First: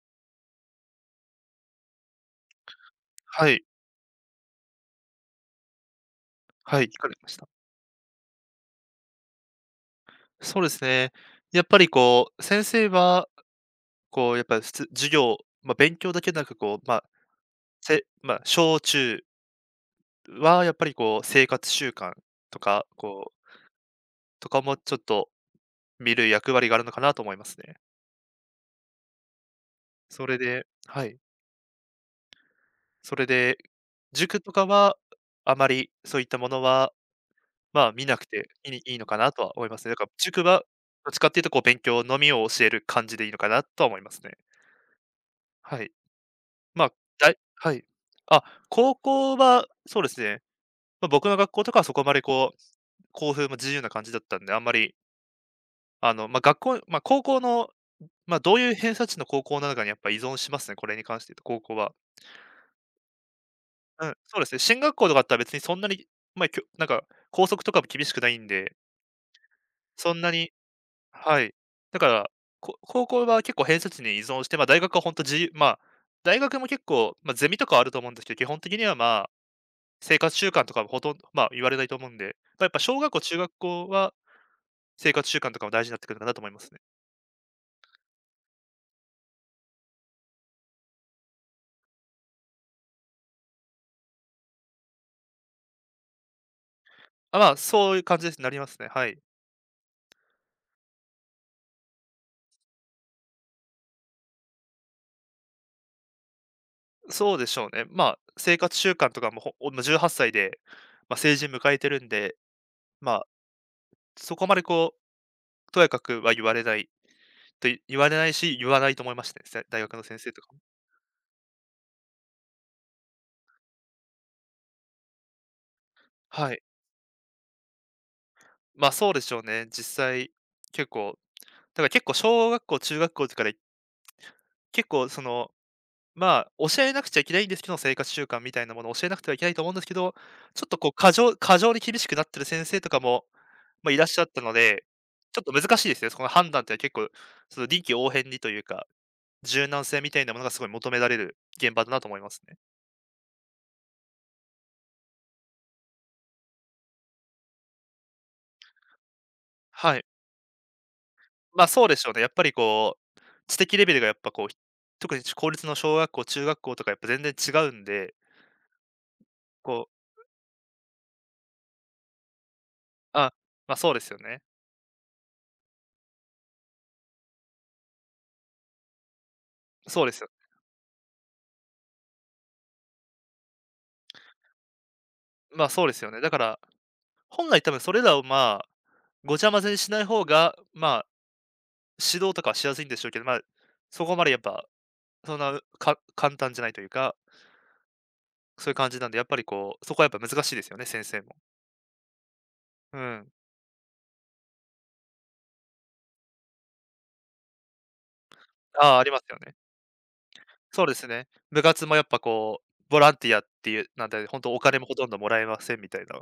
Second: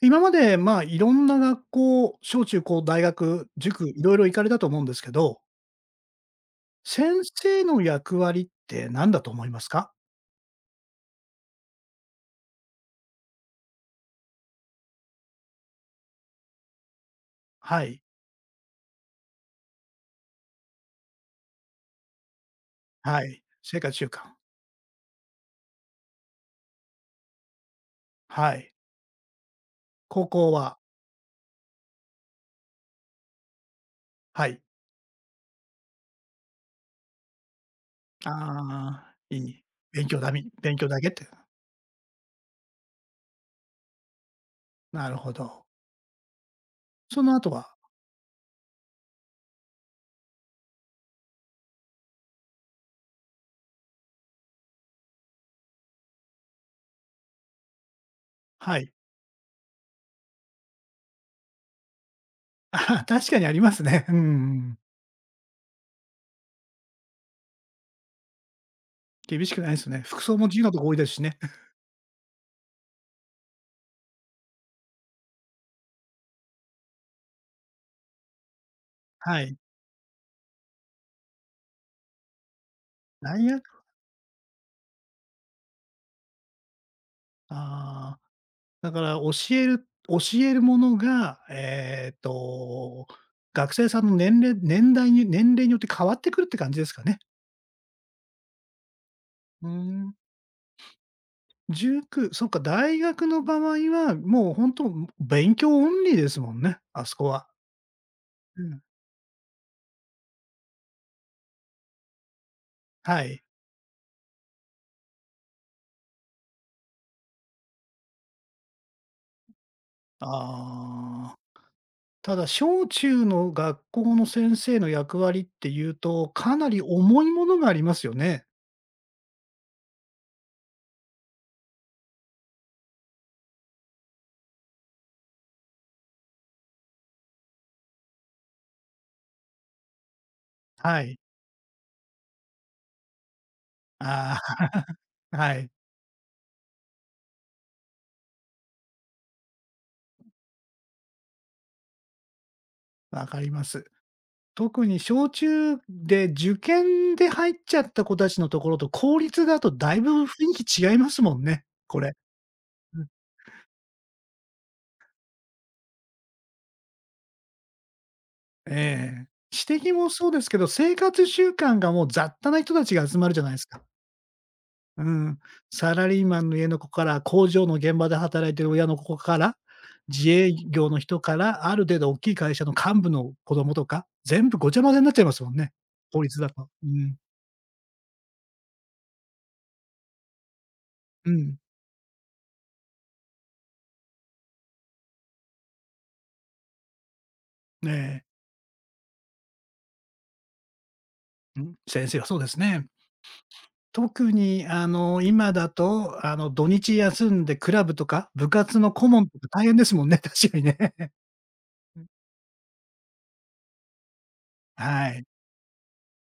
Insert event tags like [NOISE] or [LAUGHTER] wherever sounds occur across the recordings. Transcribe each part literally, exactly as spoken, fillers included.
今まで、まあ、いろんな学校、小中高、大学、はい、塾、いろいろ行かれたと思うんですけど、はい、行先かれました。生の役割って何だと思いますか？そうですね。やっぱりこう、先生は、こうやっぱり、す授業、まあ、勉強だけでなく、こう、まあ、はい、せまあ、小中はやっぱりこう、生活習慣とか、はこい、う、生活習慣、とかもちょっと見る役割があるのかなと思いますね。はい、高それ校で、は、はい。それで、塾はとい、かは、あまりそういったものは、まあ、見なくていいいいのああ、かないとはい、思いますね。だか勉ら強だ塾みは勉強だけどっっちて、かっていうとこう、勉強のみを教える感じでいいのかなとは思いますね。なるほど。はい。まあ、そだのい後はは、い。あ、高校はそうですね、まあ、僕の学校とかはそこまでこう、校風も自由な感じだったんで、あんまり、あの、まあ、学校まあ、高校の、まあ、どういうはい。偏差値の高校なのかにやっぱ依存しますね、これに関して言うと、高校は。[LAUGHS] あ、確かにありますね。ううん、ん、うそうですね、ん。進学校とかだったら別にそんなに、まあ、きょなんか校則とかも厳しくないんで、厳しくないですね。そん服な装もに。自由なとこ多いですしね。はい。だから、こ高校は結構偏差値に依存して、まあ、大学は本当自由、まあ、大学も結構、まあ、ゼミとかはあると思うんですけど、基本的にはまあはい。生活習慣とかもほとんど、まあ、言われないと思うんで、まあ、やっぱ小学校、大中学学、校は生活習慣とかも大事になってくるかなと思いますね。ああ。だから教える教えるものが、えっと、学生さんの年齢年代に年齢によって変わってくるって感じですかね。あ、まあ、そういう感じですね、なりますね、はい。うーん。塾、そっか、大学の場合は、もう本当勉強オンリーですもんね、あそこそうでは。しょうね。まあ、生う活ん。習慣とかも、ほおんじゅうはっさいで、まあ、成人迎えてるんで、まはあ、い。そこまでこう、とやかくは言われないとい言われないし、言わないと思いましたね、せ大学の先生とかも。ああ、ただ小中の学校の先生の役割っていうと、はかい。なり重いものがありますよね。まあ、そうでしょうね、実際、結構、だから結構小学校、中学校とかで、結構そのまあ、教えなくちゃいけないんですけど、生活習慣みたいなものを教えなくてはいけないと思うんですけど、ちょっとこうは過い。剰過剰に厳しくなってる先生とかも、まあ、いらっしゃっあたので、あ、[LAUGHS] ちょっとはい、難しいですね。そこの判断って結構、その臨機応変にというか、柔軟性みたいなものがすごい求められる現場だなと思いますね。わかります。特に小中で受験で入っちゃった子たちのところと公立だとだはいい。ぶ雰囲気違いますもんね、ま、あ、そうでこしょれ。うね。やっぱりこうん。う、知的レベルがやっぱこう、特に公立の小学校、中学校とかやっぱ全然違うんで、ええ。私こう的もそうですけど、生活習慣がもう雑多な人たちが集まあ、るじゃないですま、か。そうですよね。うん。サラリーマンの家の子から、工場の現場で働いてる親の子から、そうですよ。自営業の人から、ある程度大きい会社の幹部の子供とか、全部ごちゃ混ぜになっちゃいますもんま、ね、そうですよね。公だか立だら、と。うん。本来多分それらをまあごちゃ混ぜにしない方が、まあ、うん。指導とかはしやすいんでしょうけど、まあ、そこまでやっぱ、そんな、か簡単じゃないというか、ええ。そういう感じなんで、やっぱりこう、そこはやっぱ難しいですよね、先生も。うん、先生はそうですね。うん。特にあの、今だと、あの、土日休んでクラブとか、部活のああ、あ顧ります問とよね。か大変ですもんね、[LAUGHS] 確かにね。そうですね。部活もやっぱ [LAUGHS] こう、ボランティアっていう、なんで、本当お金もほとはんどい、もらえませんみたいな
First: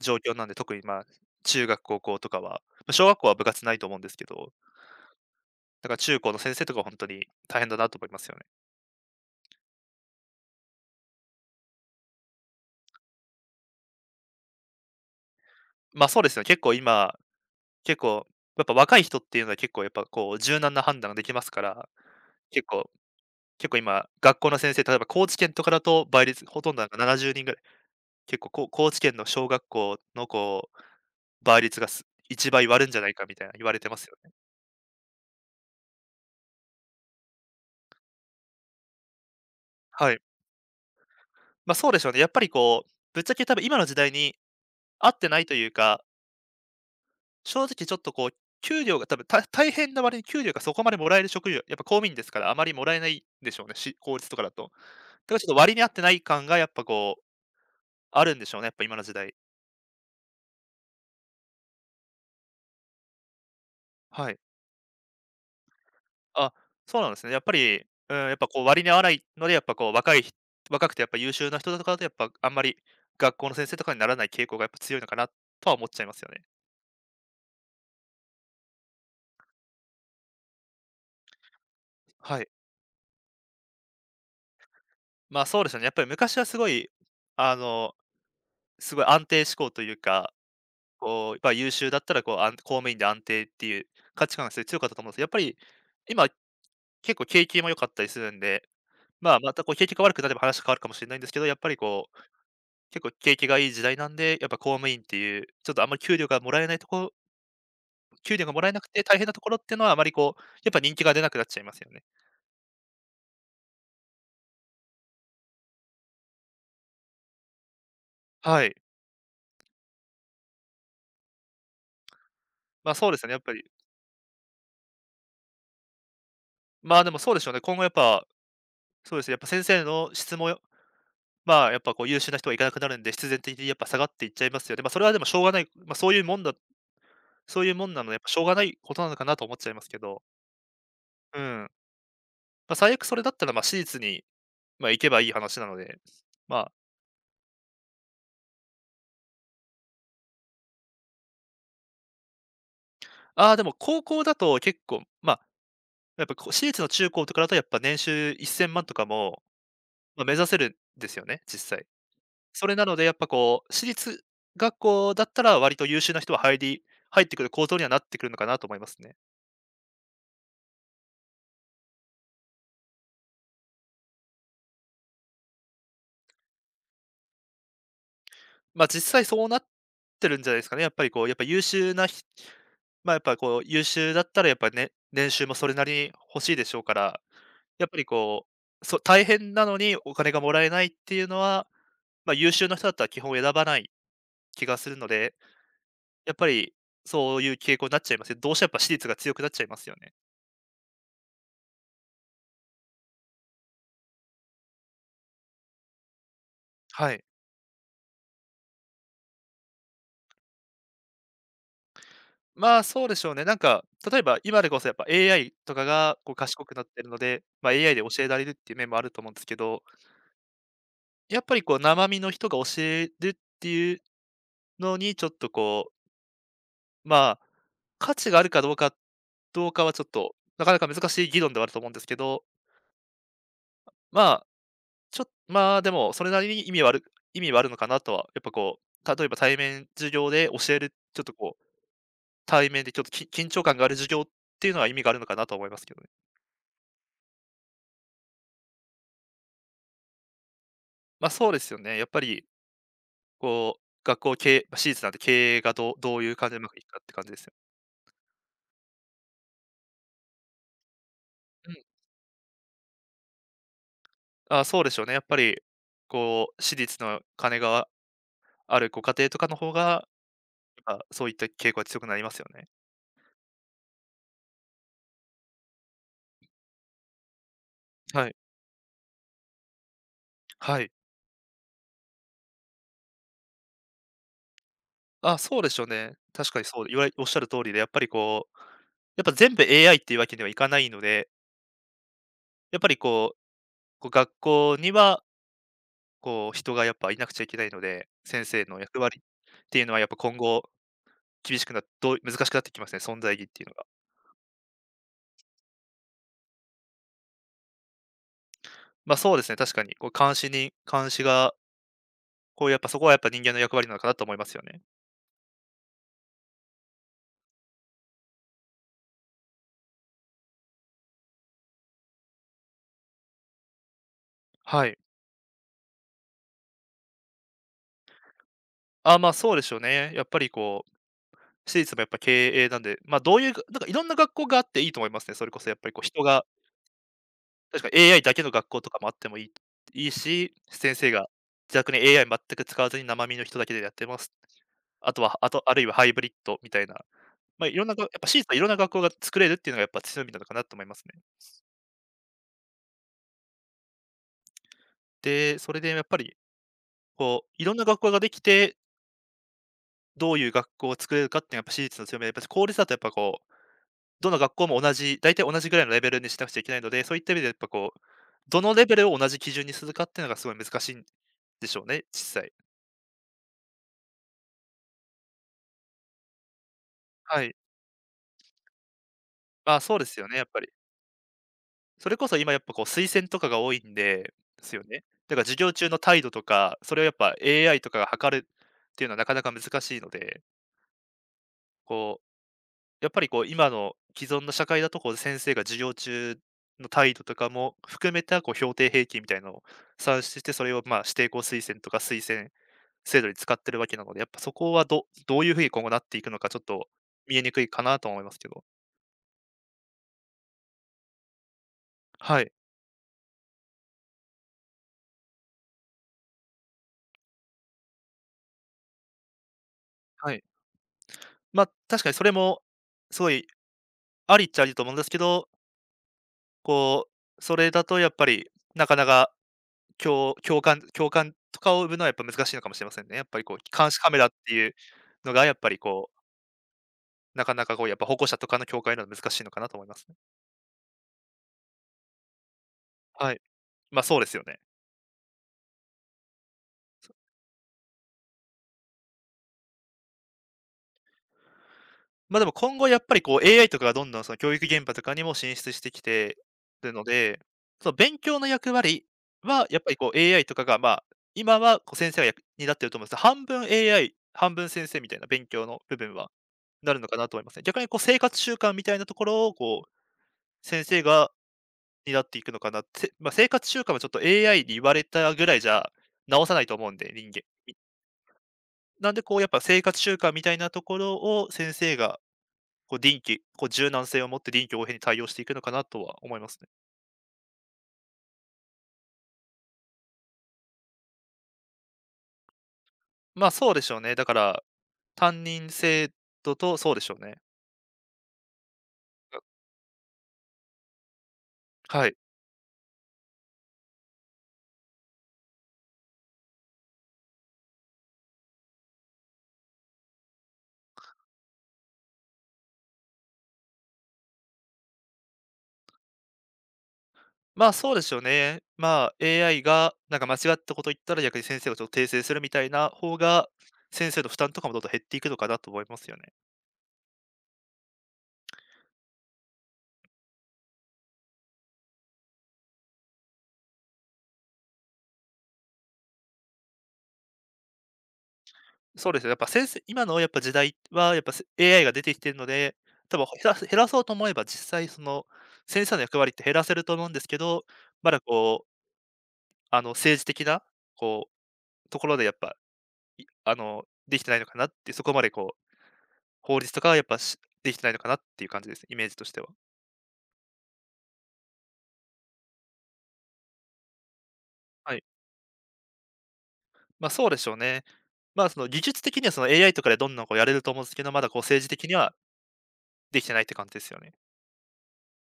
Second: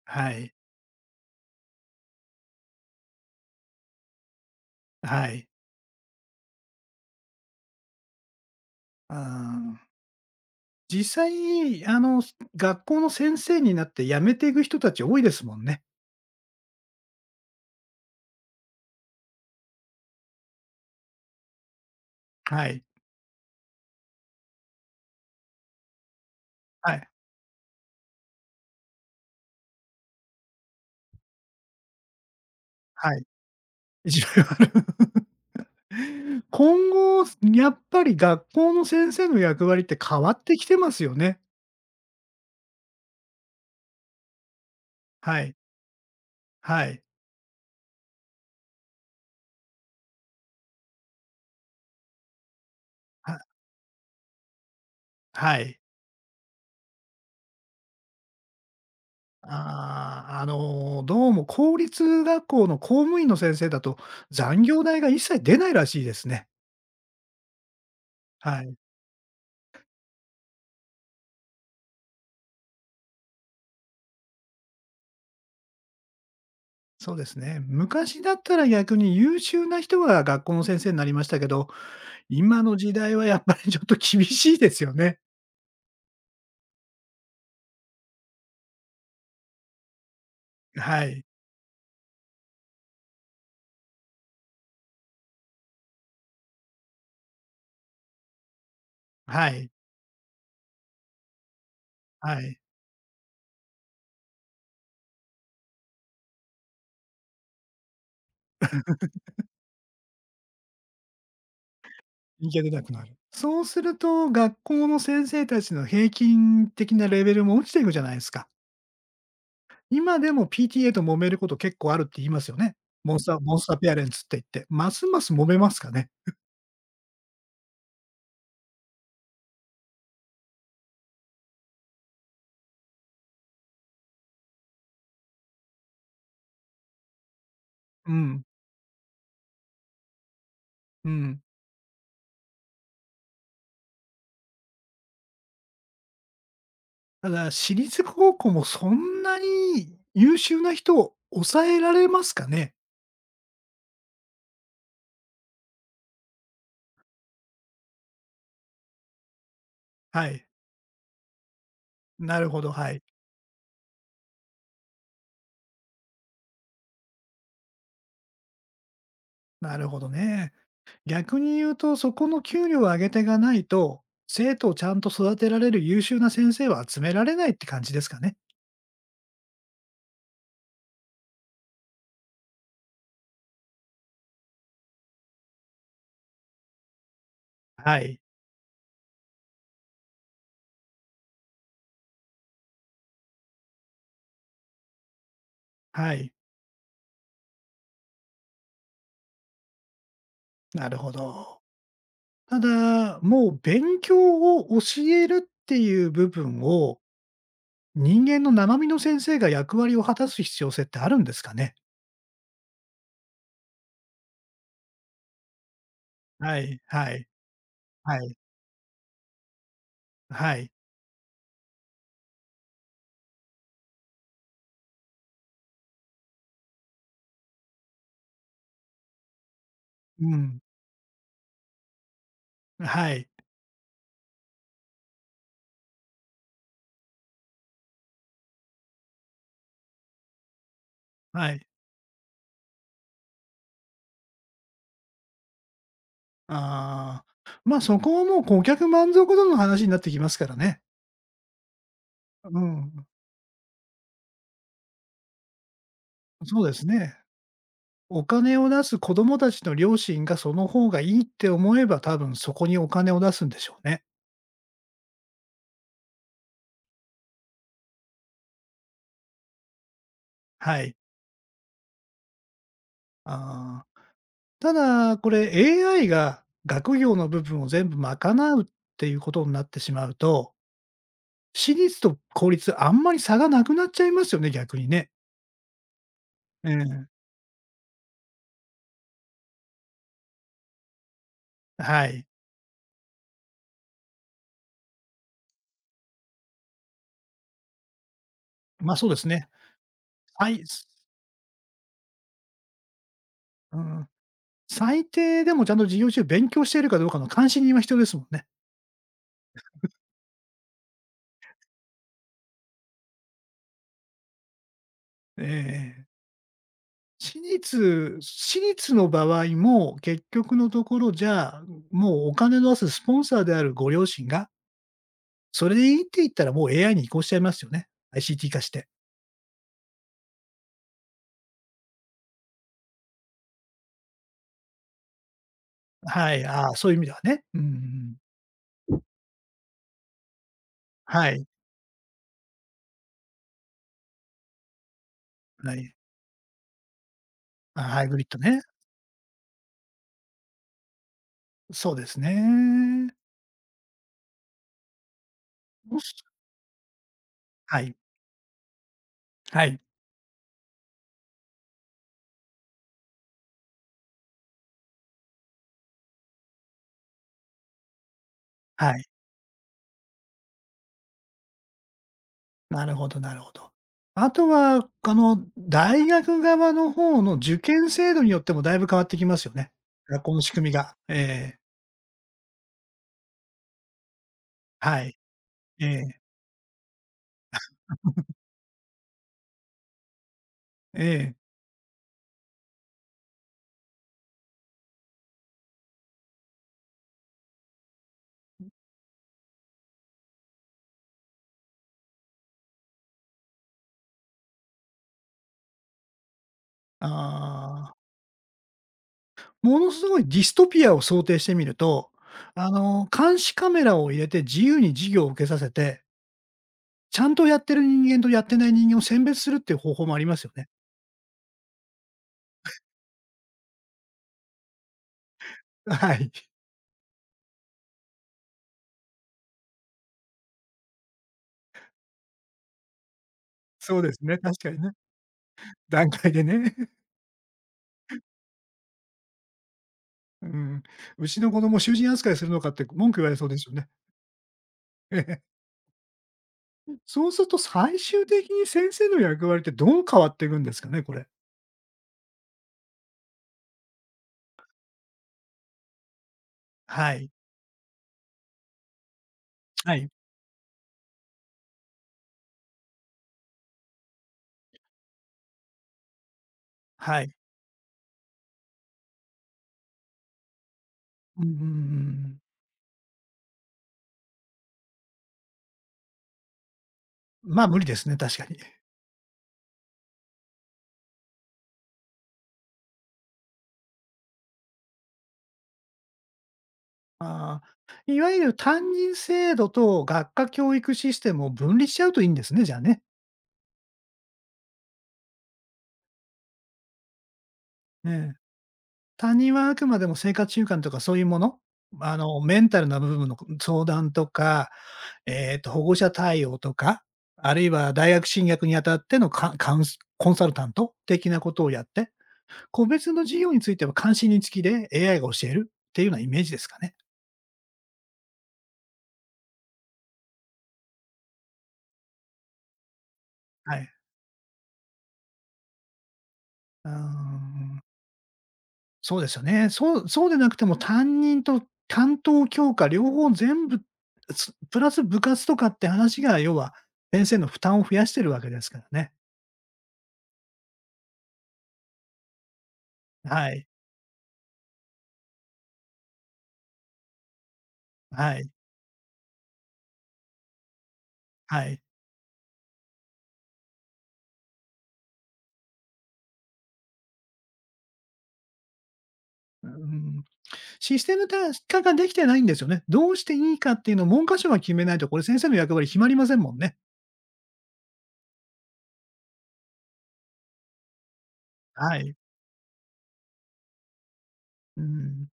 状は況なんい、で、特にまあ、中学、高校とかは、ま、小学校は部活ないと思うんですけど、はい。だから中高の先生とかは本当に大変だなと思いますよね。うん。実際、あの、学校の先生になって辞めていく人たち多いですもんね。ま、そうですね、結構今結構、やっぱ若い人っていうのは結構やっぱこう柔軟な判断ができますから、は結い、構結構今、学校の先生、例えば高知県とかだと倍率、ほとんどなんはかい、ななじゅうにんぐらい、結構こう高知県の小学校のこう倍率がすいちばい割るんじゃないはい。かみたいな言われてますよ一じね。ある。[LAUGHS] 今後、やっぱり学校の先生の役割っては変い。わってきてますよね。ま、そうでしょうね。やっぱりこう、ぶっちゃけ多分今の時代に合ってなはいとい、いうか、はい、正直ちょっとこう給料が多分た大変な割に給料がそこまでもらえる職業、やっぱ公務員ですからあまりもらえないんではしょうね、し公立とかだと。だからちょっとは割い。に合ってない感がやっぱこうあるんでしょうね、やっぱ今の時代。ああ、あの、どうも公立学校の公務員の先生だと、はい。残業代が一切出ないらしいですね。あ、そうなんですね。やっぱり、うん、やっぱはこうい、割に合わないので、やっぱこう若い人若くてやっぱ優秀な人とかだとやっぱあんまり学校の先生とかにならない傾向がやっぱ強いのかなとは思っちゃいますよね。そうですね。昔だったら逆に優秀な人が学校の先生になりましたけど、はい。今の時代はやっぱりちょっと厳しいですよね。まあ、そうですよね。やっぱり昔はすごい、あの、すごい安定志向というか、はい、こう、やっぱ優秀だったらこう、あ公務員で安定っていう価値観がすごい強かったと思うんですけど、やっぱり今結構景気も良かったりするんで、まあ、はまたい、こう景気が悪くなれば話変わるかもしれないんですけど、やっぱりこうはい。結構景気がいい時代なんで、やっぱ公務員っていう、ちょっとあんまり給料がもらえないとこ給料がもらえなくて大変なところっていうのは、あまりこう、やっぱ人気が出なくなっちゃいますよね。行けてなくなる。そうすると、学校の先生たちの平均的なレベルも落ちていくじゃないですか。はい。今でも ピーティーエー と揉めること結構あるって言いますよね。まあ、そうモでンすスよね、タやーっぱモンり。スターペアレンツって言って、ますます揉めますかね。まあ、でもそうでしょうね。今後やっぱ、そうですね、やっぱ先生の質も、まあ、やっぱこう優秀な人が行かなくなるんで、必然的にやっぱ下がっていっちゃいますよね。まあ、それはでもしょうがない、まあ、そういうもんだそういうもんなのうで、やっぱしょん、うがないことなのかなと思っちゃいますけど。うん。うん。ま、あ、最悪それだったら、ま、あ、私立に、ま、あ、行けばいい話なので。まあ、ただ、私立高校もそんなに優秀な人を抑えられますかね。ああ、でも高校だと結構、まあやっぱこう、私立の中高とかだとやっぱ年収せんまんとかも、ま、は目指い。せるんですよね、実際。なるほそど、れなはのい。でやっぱこう、私立学校だったら割と優秀な人は入り入ってくる構造にはなってくるのかなと思いますね。なるほどね。逆に言うと、そこの給料を上げてがないと、生徒をちゃんと育てられる優秀な先生は集められないって感じですかね。ま、実際そうなってるんじゃないですかね。やっぱりこう、やっぱ優秀なひま、やっぱこう優秀だったらやっぱね、年収もそれなりに欲しいでしょうから、やっぱはりい、こう、そ大変なのにお金がもらえないっていうのは、ま、優秀な人だったら基本選ばない気がするのではい、やっぱり、そういう傾向になっちゃいますよ。どうしてもやっぱ私立が強くなっちゃいますよね。なるほど。ただ、もう勉強を教えるっていう部分を、はい。人間の生身の先生が役割を果たす必要性ってあるんですかね？まあ、そうでしょうね。なんか、例えば今でこそやっぱ エーアイ とかがこうは賢くい、なってるはのい、で、まあ、エーアイ では教えい、られるっていう面もあると思うんですけど、はい、やっぱりこう生身の人が教えるっていうのにちょっとこう、まあ、価値があるかどうかどうかはちょっと、うん、なかなか難しい議論ではあると思うんですけど、はい、まあ、ちょまあ、でもそれなりに意味はある意味はあるのかなとは、やっぱこう、例えば対面授業で教える、ちょっとはこうい。対面でちょっとき緊張感がある授業っていうのは意味があるのかなと思いますけどね。ああ、まあ、そこはもう顧客満足度の話になってきますからね。ま、そうですよね。やっぱりうん、こう、学校経営、ま、私立なんで経営がどうどういう感じでそううまでくいすくかってね。感じですよ。お金を出す子供たちの両親がその方がいいってう思ん。えば、多分そこにお金を出すんでしょうね。あ、そうでしょうね。やっぱりこう、私立の金があるご家庭とかの方が、はやい。っぱそういった傾向は強くなりますよね。ああ。ただ、これ エーアイ が学業の部分を全部は賄い。うっていうことになってしまうと、はい。私立と公立あんまり差がなくなっちゃいますよね、逆にね。あ、そうでしょうね。確かにうそう、言わん、れおっしゃる通りで、やっぱりこう、やっぱ全部 エーアイ っていうわけにはいかないので、はい。やっぱりこう、こう学校にはこう、人がやっぱいなくちゃいけないので、先生のま、あ役そうで割すね。っていうのはやっぱ今さ後いす厳しくなどう難しくなってきますね、存在意義っていうのうが。ん、最低でもちゃんと授業中勉強しているかどうかの監視人は必要ですもんね。ま、そうですね、確かに、こう、監視に監視が、こう、やっぱそこはやっぱ人間の役割なのかなと思いますよね。ええ。私立私立の場合も、結局のところ、じゃあ、もうお金の出すスポンサーであるご両親が、はい。それでいいって言ったらもう エーアイ に移行しちゃいますよね、アイシーティー 化して。あ、ま、そうでしょうね。やっぱりこう、私立もやっぱ経営なんで、ま、どういうがなんかいろんな学校があっていいと思いますね。それこそやっぱりこう人はい、が、ああ、そういう意味ではね。うん、うん、う確か ん。エーアイ だけの学校とかもあってもいいいいし、先生はがい。自宅に エーアイ 全く使わずに生身の人だけでやってます。あとは、あと、はあるいい。はハイブリッドみたいな、まあ、いあ、ろんながハやイっブリッぱ私ド立はいね。ろんな学校が作れるっていうのがやっぱ強みなのかなと思いますね。そうですね。で、それでもやっしぱり、こう、いろんはない、学校ができて、はい、どういう学校を作れるかっていうのはやっぱ私立の強みで、やっぱし公立だとやっぱこう、どの学校も同じ、大体同じぐらいのレベルにしなくちゃいけないので、そういった意味でやっぱこう、どのレはベい。ルを同じ基準にするかっていうのがすごい難しいんでしょうね、実際。なるほど、なるほど。あとは、あの、大学側の方のはい。受験制度によってもだいぶ変わってきますよね。まあ、そうです学よ校ね、のやっ仕ぱ組り。みが。ええ、それこそ今やっぱこう推薦とかが多いんで、ですよはね。い。だから授業え中のえ、態度とか、それをやっぱ エーアイ とかが測るっていうのはなかなか難しいので、ええ。こうやっぱりこう、今の既存の社会だとこう、先生が授業中の態度とかも含めたこう、評定平均みたいなのを算出して、それをまあ、指定校推薦とか推薦制度に使ってるわけなので、やっぱそこはどどういうふうに今後なっていくのか、ちょっと見えにくいかああ、なと思いますけど。ものすごいディストピアを想定してみると、はい、あの、監視カメラを入れて自由に授業を受けさせてちゃんとやってる人間とやってない人間を選別するっていう方法もありはますい。よね。ま、確かにそれもすごいありっちゃありだと思うんですけど、はい。[LAUGHS] こう、それだとやっぱりなかなか、共共感共感とかを生むのはやっぱ難しいのかもしれませんね。やっぱりこう、監そ視うカでメすラっね、て確いかうにね。のがやっぱり段こう階でね。[LAUGHS] なかなかこうやっぱ保護者とかの境界なのは難しいのかなと思いますね。うん。うちの子供囚人扱いするのかって文句言わはれい。そうですよね。ま、そうですよね。[LAUGHS] ええ。そうすると最終的に先生の役割ってどう変わっていくんですかね、これ。ま、でも今後やっぱりこう エーアイ とかがどんどんその教育現場とかにも進出してきてるのはい。で、その勉強の役割はやっぱはりい。こう エーアイ とかが、まあ、今はこう先生が役に担ってると思うんですけど半分 エーアイ、半分先生みたいな勉強の部分はなるのかはない。と思いますね。逆にこう生活習慣みたいなところをこう先生がうん、うん、う担っん。ていくのかなって、まあ、生活習慣はちょっと エーアイ に言われたぐらいじゃ直さないと思うんで、人間まあ、無理ですね、確かに。なんで、こう、やっぱ生活習慣みたいなところを先生が、こう、臨機、こう、柔軟性を持って臨機応変に対応していくのかなとは思いますね。ああ、いわゆる担任制度と学科教育システムを分離しちゃうといいんですね、じゃあね。まあ、そうでしょうね。だから、担任制度と、そうでしょうね。ええ。他人はあくまでも生活習慣とかそういうもの、はあい。の、メンタルな部分の相談とか、えっと、保護者対応とか、あるいは大学進学にあたってのカカウンスコンサルタント的なことをやって、個別の事業については関心につきで エーアイ が教えるっていうようなイメージですかね。まあ、そうでしょうね。まあ、エーアイ がなんか間違ったこと言ったら逆に先生がちょっと訂正するみたいな方が、はい。先生の負担とかもどんどん減っていくのかなと思いますよね。うーん、そうですよね。そうそうでなくても担任と担当教科両方全部、つプラス部活とかって話が要は、先生の負担を増やしてるわけですからそね。うですよ。やっぱ先生今のやっぱ時代はやっぱせ エーアイ が出てきてるので、多分は減らい。す減らそうと思えば、実際その先生の役割って減らせると思うんですけど、まだはい。こう、あの政治的なこう、はい。ところでやっぱ、いあの、できてないのかなって、そこまでこう、法律とかはやっぱしできてないのかなっていう感じです、イメージとしては。うーん。システムた化ができてないんですよね。どうしていいかっていうのを文科省が決めはないい。と、これ先生の役割決まりませんもんね。ま、そうでしょうね。ま、その技術的にはその エーアイ とかでどんどんこうやれると思うんですけど、まだこう政治的にはい。はできてないって感じですよね。うーん。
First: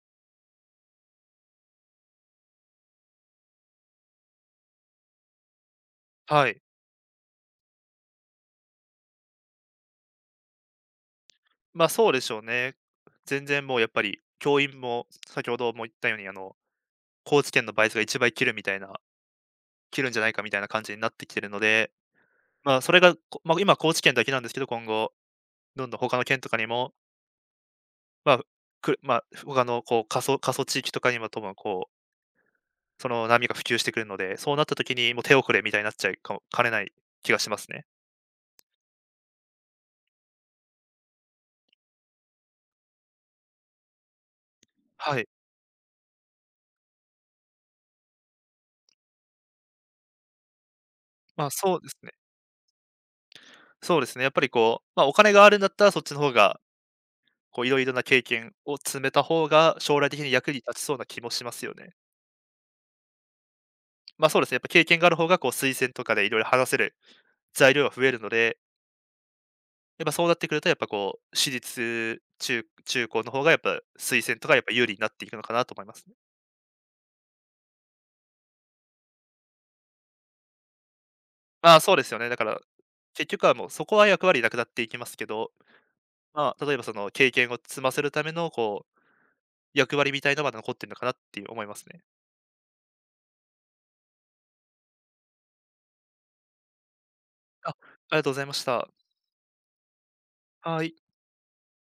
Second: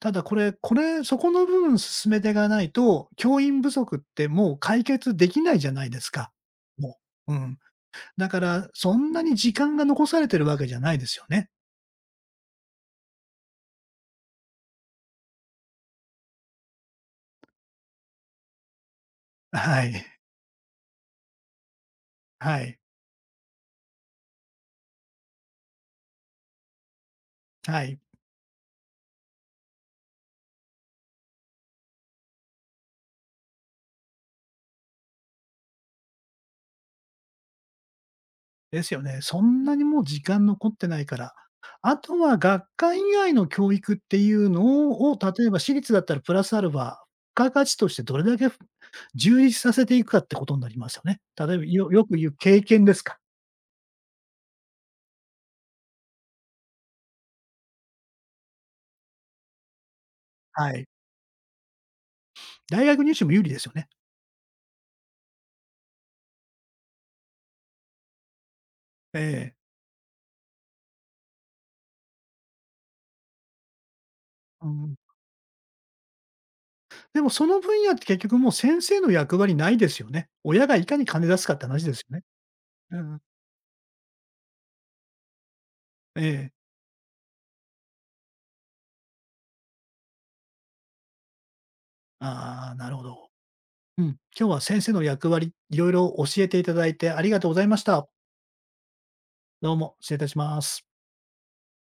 ただこれこれ、そこの部分進めてかないと、教員不足ってもう解決できないじゃないですか。はい。もう。うん。だから、そんなに時間が残されてるわけじゃないですよね。まあ、そうでしょうね。全然もうやっぱり、教員も先ほども言ったように、あの、高知県の倍率がいちばい切るみたいなは切い。るんじゃないかみたいな感じになってきてるので、はまい。あ、それが、こま、今高知県だけなんですけど、今後、どんどん他の県とかにも、はい。まあ、くまあ、他のこう、過疎過疎地域とかにも多分こう、その波が普及してくるので、そうなった時にもう手遅れみたいになっちゃいかもかねない気がしますね。ですよね。そんなにもう時間残ってないから。あとは学会以外の教育っていうのをを、はい。例えば私立だったらプラスアルファ、付加価値としてどれだけ充実させていくかってことになりますよね。まあ、例えば、そうでよすよね。く言う経験ですか。そうですね、やっぱりこう、まあ、お金があるんだったらそっちの方がこういろいろな経験を積めた方が、将来的に役には立ちい。そうな気もしますよね。大学入試も有利ですよね。ま、あそうですね、やっぱ経験がある方がこう推薦とかでいろいろ話せる材料が増えるので、ええ。やっぱそうなってくるとやっぱこう、私立中中高の方がやっぱ推薦とかやっうぱ有利ん。になっていくのかなと思いますね。でもその分野って結局もう先生の役割ないですよね。親がいかに金出すかってまあ、話でそうすですよよね。ね。だから、うん、結局はもうそこは役割なくなっていきますけど、ええ。まあ、例えばその経験を積ませるためのこう、役割みたいなのまだ残ってるのかなっていう思いますね。ああ、なるほど。うん。今日は先生の役割、いろいろ教えていただいてありがとうございあ、あました。りがとうございました。どうも、失礼いたしまはす。い。